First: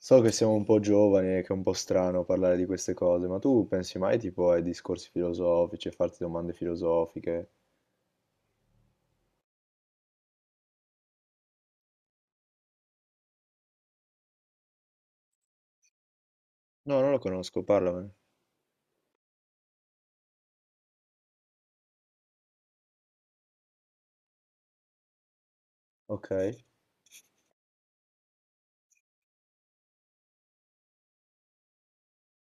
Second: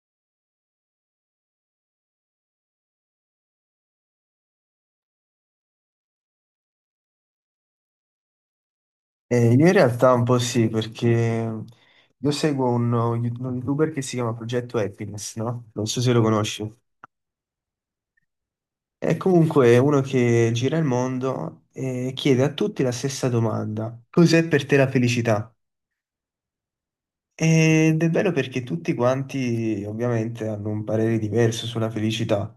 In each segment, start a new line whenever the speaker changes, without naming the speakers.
So che siamo un po' giovani e che è un po' strano parlare di queste cose, ma tu pensi mai tipo ai discorsi filosofici, a farti domande filosofiche?
Io in realtà un po' sì, perché io seguo uno youtuber che si chiama Progetto Happiness, no? Non so se lo conosci.
No, non lo conosco, parlamene.
È comunque uno che gira il mondo e chiede a tutti la stessa domanda. Cos'è per te la felicità?
Ok.
Ed è bello perché tutti quanti ovviamente hanno un parere diverso sulla felicità.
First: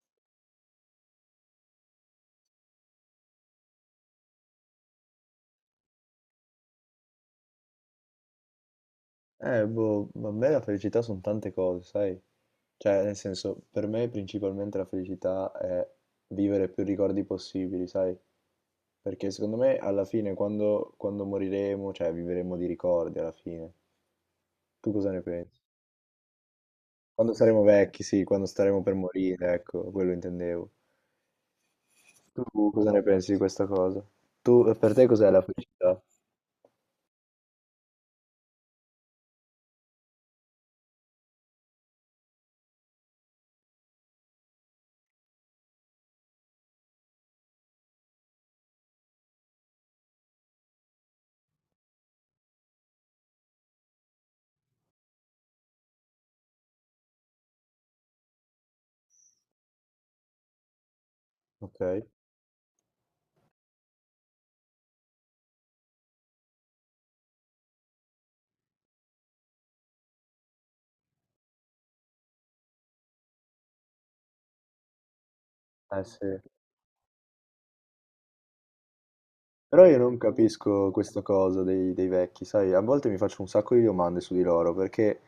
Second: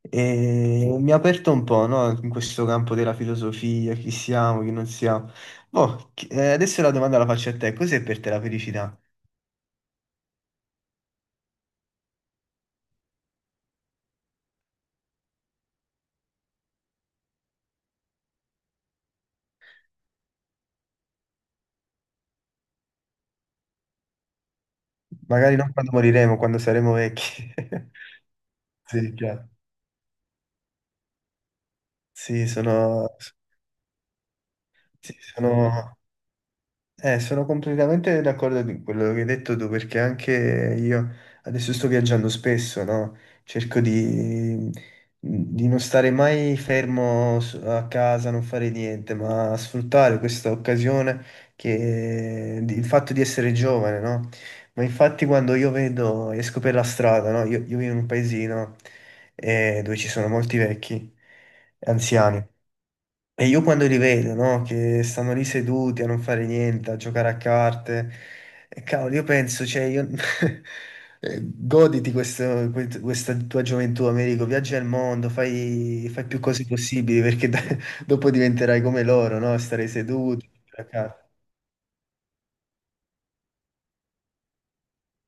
E mi ha aperto un po', no? In questo campo della filosofia, chi siamo, chi non siamo. Boh, adesso la domanda la faccio a te. Cos'è per te la felicità?
Ma a me la felicità sono tante cose, sai? Cioè, nel senso, per me principalmente la felicità è vivere più ricordi possibili, sai? Perché secondo me alla fine, quando moriremo, cioè vivremo di ricordi alla fine. Tu cosa ne
Magari
pensi?
non quando moriremo, quando saremo
Quando
vecchi.
saremo vecchi, sì, quando staremo per
Sì, chiaro.
morire, ecco, quello intendevo. Tu
Sì,
cosa ne
sono,
pensi di questa cosa? Tu, per te
sì,
cos'è la
sono
felicità?
sono completamente d'accordo con quello che hai detto tu, perché anche io adesso sto viaggiando spesso, no? Cerco di non stare mai fermo a casa, non fare niente, ma sfruttare questa occasione il fatto di essere giovane, no? Ma infatti quando io vedo, esco per la strada, no? Io vivo in un paesino dove ci sono molti vecchi,
Ok.
anziani. E io quando li vedo, no, che stanno lì seduti a non fare niente, a giocare a carte, e cavolo, io penso, cioè, io... goditi questa tua gioventù, Americo, viaggia al mondo,
Eh
fai
sì.
più cose possibili, perché dopo diventerai come loro, no?
Però
Stare
io non
seduti, giocare
capisco
a
questa
carte.
cosa dei vecchi, sai, a volte mi faccio un sacco di domande su di loro, perché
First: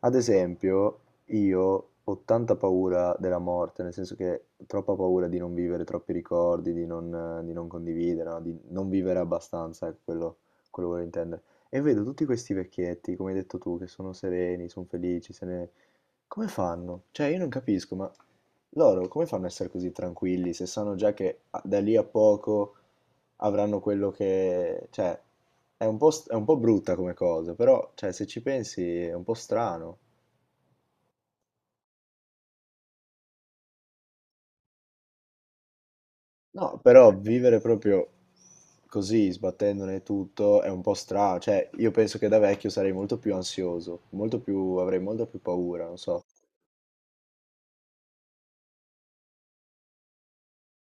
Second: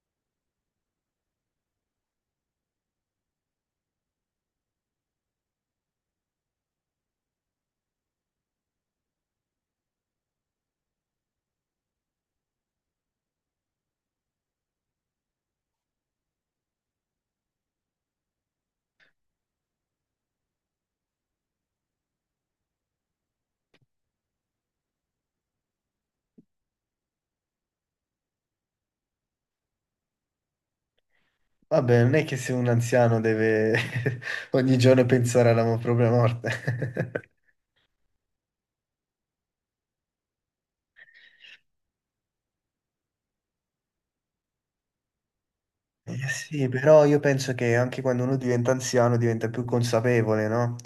ad esempio io ho tanta paura della morte, nel senso che ho troppa paura di non vivere troppi ricordi, di non condividere, no? Di non vivere abbastanza, ecco, quello volevo intendere. E vedo tutti questi vecchietti, come hai detto tu, che sono sereni, sono felici, se ne, come fanno? Cioè, io non capisco, ma loro come fanno a essere così tranquilli se sanno già che da lì a poco avranno quello che... Cioè, è un po', è un po' brutta come cosa, però, cioè, se ci pensi è un po' strano.
Vabbè, non è che se un anziano deve ogni giorno pensare alla propria
No,
morte.
però vivere proprio così, sbattendone tutto, è un po' strano. Cioè, io penso che da vecchio sarei molto più ansioso, molto più, avrei molto più paura, non so.
Sì, però io penso che anche quando uno diventa anziano diventa più consapevole, no?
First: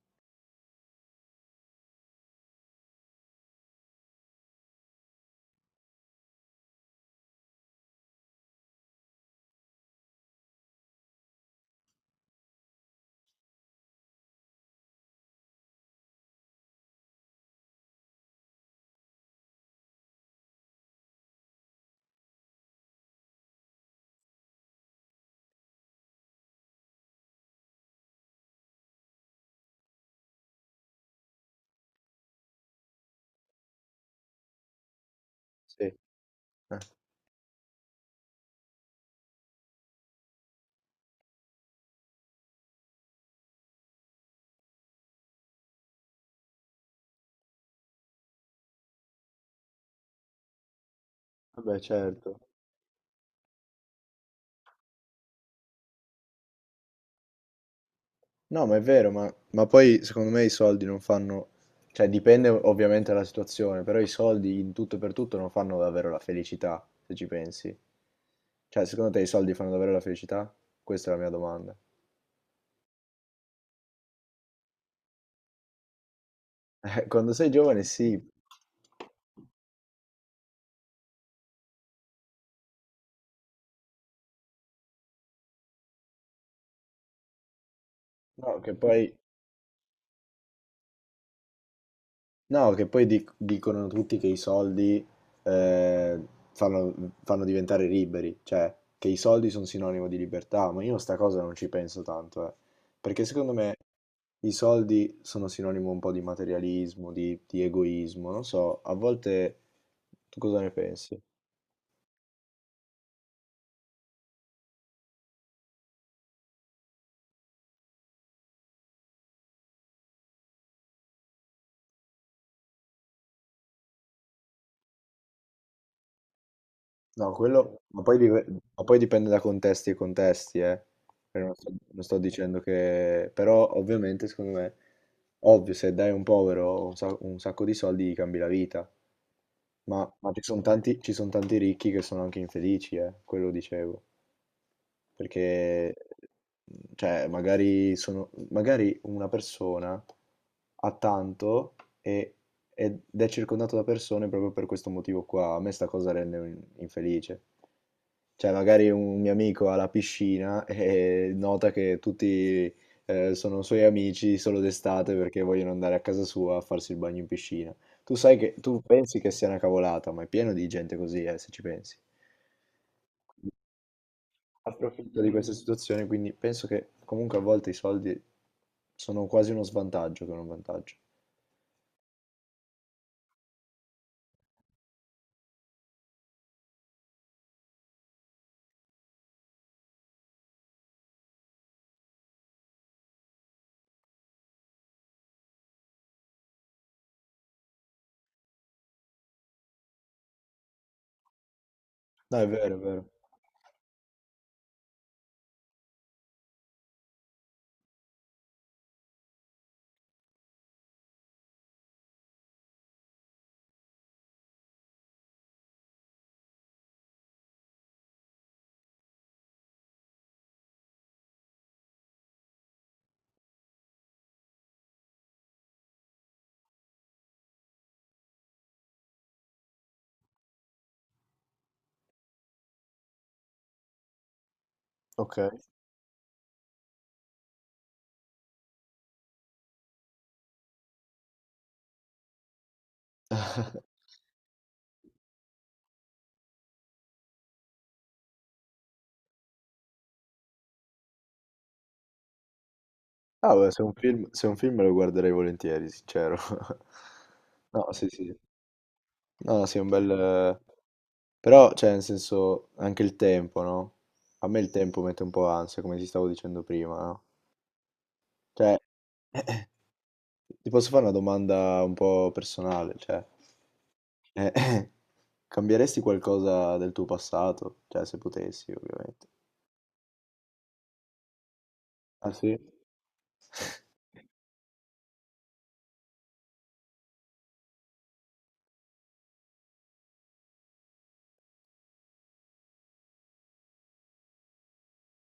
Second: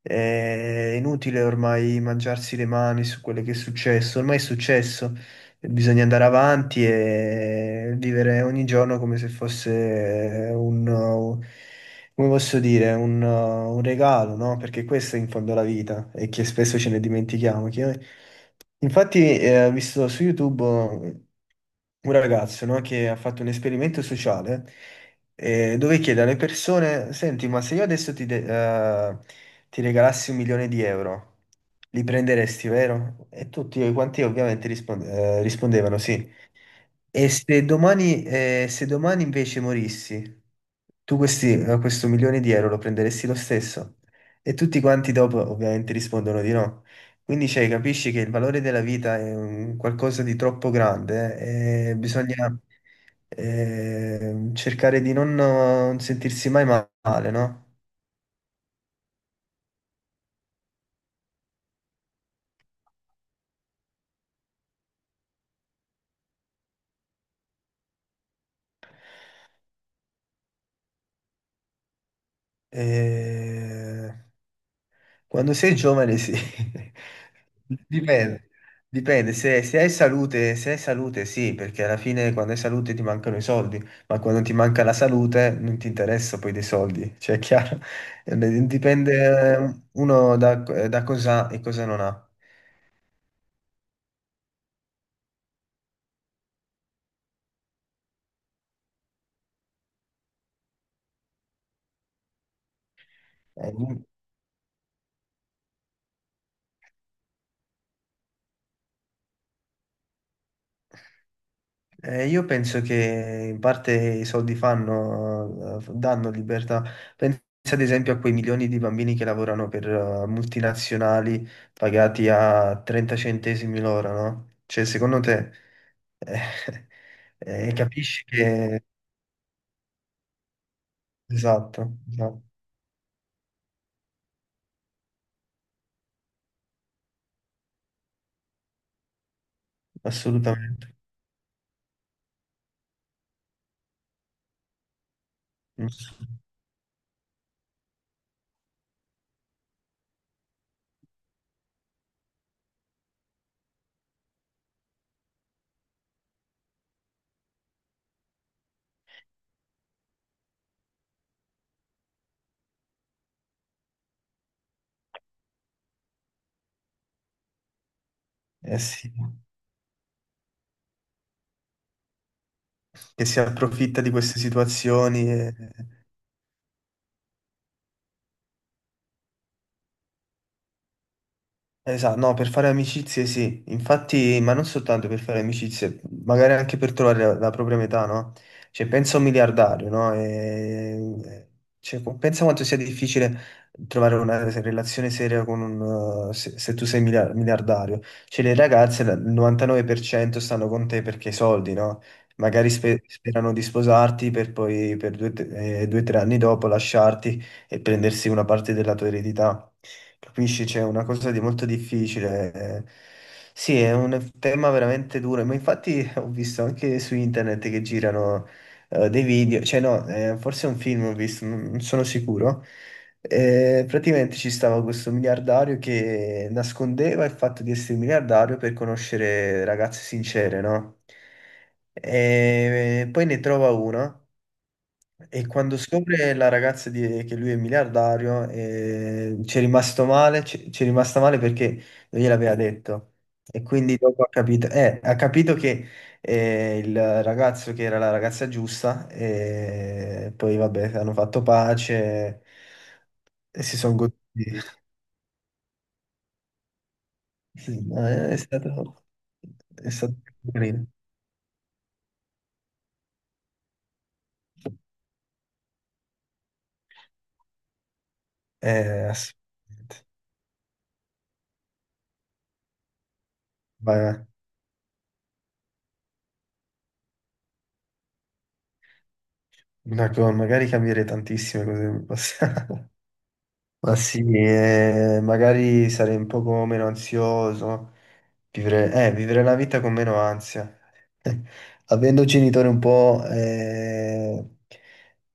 È inutile ormai mangiarsi le mani su quello che è successo, ormai è successo, bisogna andare avanti e vivere ogni giorno come se fosse come posso dire, un regalo, no? Perché questo è in fondo la vita e che spesso ce ne dimentichiamo, che Infatti, ho visto su YouTube un ragazzo, no, che ha fatto un esperimento sociale dove chiede alle persone: Senti, ma se io adesso eh, ti regalassi un milione di euro, li prenderesti, vero? E tutti quanti ovviamente
Sì.
rispondevano sì. E se domani, se domani invece morissi? Tu questo milione di euro lo prenderesti lo stesso? E tutti quanti dopo ovviamente rispondono di no. Quindi cioè, capisci che il valore della vita è un qualcosa di troppo grande
Vabbè,
e
certo.
bisogna cercare di non sentirsi mai male, no?
No, ma è vero, ma poi secondo me i soldi non fanno, cioè dipende ovviamente dalla situazione, però i soldi in tutto e per tutto non fanno davvero la felicità, se ci pensi. Cioè, secondo te i soldi fanno davvero la felicità? Questa è la mia domanda.
E Quando sei giovane, sì.
Quando sei giovane sì,
Dipende, dipende. Se hai salute, se hai salute, sì, perché alla fine quando hai salute ti mancano i soldi, ma quando ti manca la salute non ti interessa poi dei soldi, cioè è chiaro. Eh,
no, che
Dipende
poi...
uno da cosa ha e cosa non ha.
No, che poi dicono tutti che i soldi eh, fanno, fanno diventare liberi, cioè che i soldi sono sinonimo di libertà, ma io sta cosa non ci penso tanto, eh. Perché secondo
Eh,
me i soldi sono sinonimo un po' di materialismo, di egoismo, non so, a volte tu cosa ne pensi?
Io penso che in parte i soldi fanno, danno libertà. Pensa ad esempio a quei milioni di bambini che lavorano per multinazionali pagati a 30 centesimi l'ora, no? Cioè, secondo te, eh,
No, quello,
capisci
ma
che...
poi dipende da contesti e contesti, eh. Cioè,
Esatto,
non sto
esatto,
dicendo che... Però ovviamente, secondo me, ovvio, se dai a un povero un sacco di soldi gli cambi la vita, ma ci sono
assolutamente.
tanti, ci son tanti ricchi che sono anche infelici, quello dicevo. Perché, mhmm, cioè, magari sono, magari una persona ha tanto e- ed è circondato da persone proprio per questo motivo qua. A me sta cosa rende infelice. Cioè, magari un mio amico ha la piscina e nota che tutti sono suoi amici solo d'estate perché vogliono andare a casa sua a farsi il bagno in piscina. Tu sai che
Eh
tu
sì,
pensi che sia una cavolata, ma è pieno di gente così, se ci pensi.
che si approfitta di queste
Approfitto di
situazioni.
questa situazione, quindi penso che comunque a volte i soldi sono quasi uno svantaggio che un vantaggio.
Esatto, no, per fare amicizie sì, infatti, ma non soltanto per fare amicizie, magari anche per trovare la propria metà, no? Cioè, pensa a un miliardario, no? Cioè, pensa quanto sia difficile trovare una relazione seria con un, se, se tu sei miliardario. Cioè, il 99% stanno con te perché i soldi, no?
No, è
Magari
vero, è vero.
sperano di sposarti per poi, per due o tre anni dopo, lasciarti e prendersi una parte della tua eredità. Capisci? C'è una cosa di molto difficile. Sì, è un tema veramente duro, ma infatti ho visto anche su internet che girano dei video, cioè no, forse è un film ho visto, non sono sicuro. Praticamente ci stava questo miliardario che nascondeva il fatto di essere miliardario per conoscere ragazze sincere, no? E poi ne trova una
Ok.
e quando scopre che lui è miliardario, ci è rimasta male perché non gliel'aveva detto. E quindi dopo ha capito che il ragazzo che era la ragazza giusta, e poi vabbè, hanno fatto pace
Ah,
e
beh,
si
se è un
sono goduti.
film, se è un film lo guarderei volentieri, sincero.
Sì,
No,
no,
sì, sì. No, no, sì, è un
è
bel...
stato carino.
però, cioè, nel senso, anche il tempo, no? A me il tempo mette un po' ansia, come ti stavo dicendo prima, no? Cioè,
Assolutamente.
ti posso fare una domanda un po' personale, cioè...
Ma,
Eh, cambieresti qualcosa del tuo passato? Cioè, se potessi, ovviamente.
ma che magari cambiare tantissime cose nel
Ah sì?
passato. Ma sì, magari sarei un poco meno ansioso, vivere la vita con meno ansia. Avendo genitori un po',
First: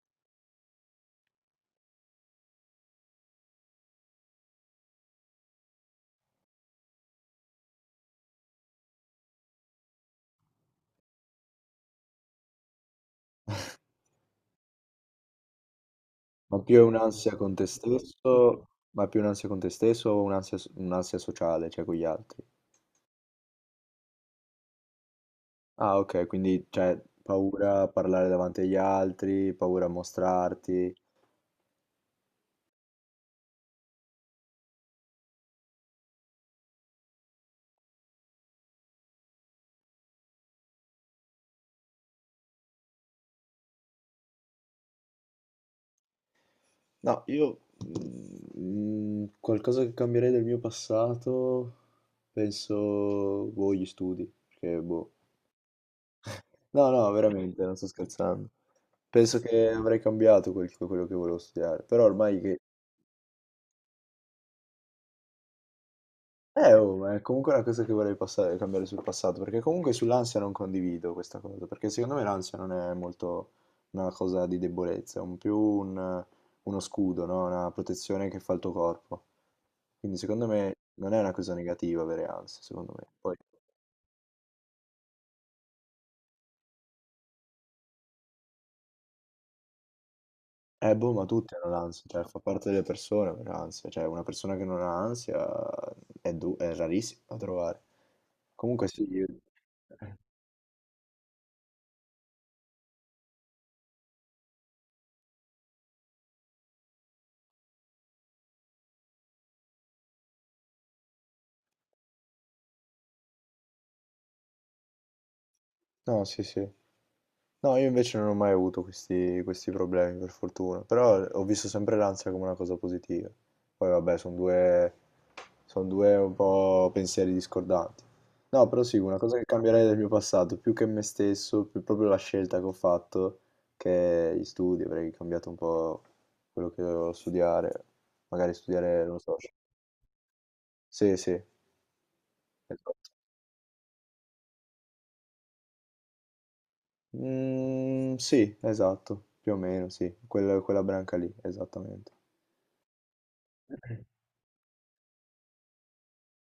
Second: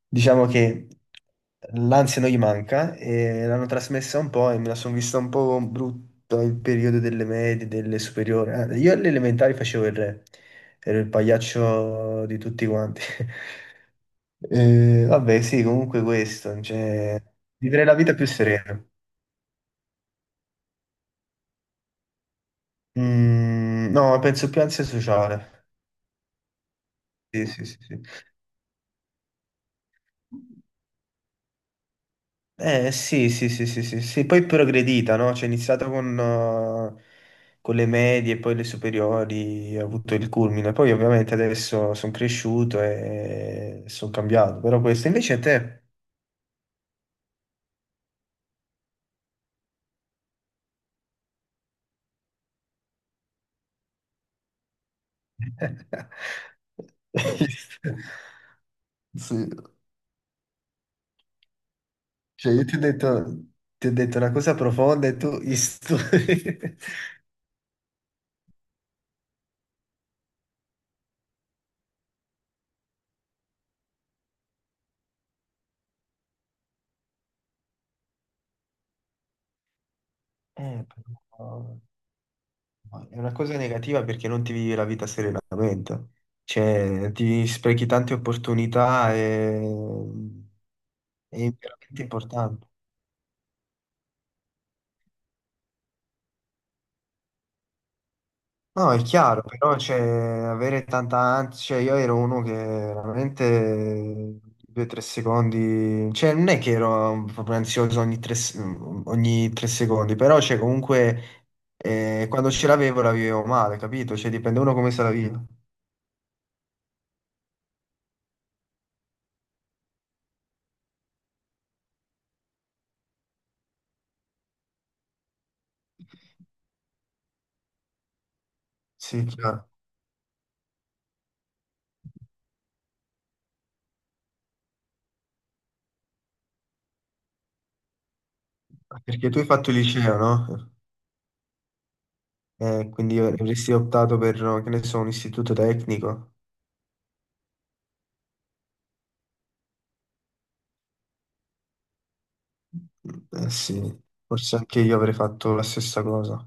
diciamo che l'ansia non gli manca e l'hanno trasmessa un po' e me la sono vista un po' brutta il periodo delle medie, delle superiori. Ah, io alle elementari facevo il re, ero il pagliaccio di tutti quanti. Vabbè, sì, comunque
Ma
questo,
più è
cioè,
un'ansia con te
vivere la vita più
stesso,
serena.
ma più un'ansia con te stesso o un'ansia sociale, cioè con gli altri?
No, penso più ansia sociale.
Ah, ok, quindi cioè,
Sì, sì, sì,
paura a
sì.
parlare davanti agli altri, paura a mostrarti.
Eh sì, sì, sì, sì, sì, sì. Poi è progredita, no? Cioè, è iniziato con le medie, poi le superiori, ha avuto il culmine. Poi ovviamente adesso sono cresciuto e sono cambiato. Però questo invece a te...
No, io mm, qualcosa che cambierei del mio passato, penso, boh, gli studi, perché boh, no, no, veramente, non sto scherzando. Penso
Sì.
che avrei cambiato quello che volevo studiare, però ormai
Cioè,
che...
io ti ho detto una cosa profonda e tu... gli studi.
Oh, ma è comunque una cosa che vorrei cambiare sul passato, perché comunque sull'ansia non condivido questa cosa, perché secondo me l'ansia non è molto una cosa di debolezza, è un più uno scudo, no? Una protezione che fa il tuo corpo. Quindi secondo me
Eh,
non è una cosa
però-
negativa avere ansia, secondo me.
Ma è una
Poi...
cosa negativa perché non ti vivi la vita serenamente, cioè ti sprechi tante opportunità e...
Boh, ma
è
tutti hanno
veramente
l'ansia, cioè fa
importante.
parte delle persone avere l'ansia, cioè una persona che non ha ansia è, è rarissima da trovare. Comunque
No,
sì,
è
io...
chiaro, però cioè, avere tanta ansia, cioè, io ero uno che veramente due o tre secondi, cioè non è che ero proprio ansioso ogni ogni tre secondi, però cioè, comunque quando ce l'avevo la vivevo male, capito? Cioè dipende uno come se la vive.
No, sì, sì. No, io invece non ho mai avuto questi problemi, per fortuna. Però ho visto sempre l'ansia come una cosa positiva. Poi vabbè, sono due un po' pensieri discordanti. No, però sì, una
Sì,
cosa che
chiaro.
cambierei del mio passato, più che me stesso, più proprio la scelta che ho fatto, che gli studi, avrei cambiato un po' quello che dovevo studiare. Magari studiare, non lo
Perché
so.
tu hai fatto il liceo, no?
Sì, sì, esatto.
Quindi avresti optato per, che ne so, un istituto tecnico?
Mm, sì, esatto, più o meno, sì, quella, quella branca lì, esattamente.
Eh sì, forse anche io avrei fatto la stessa cosa.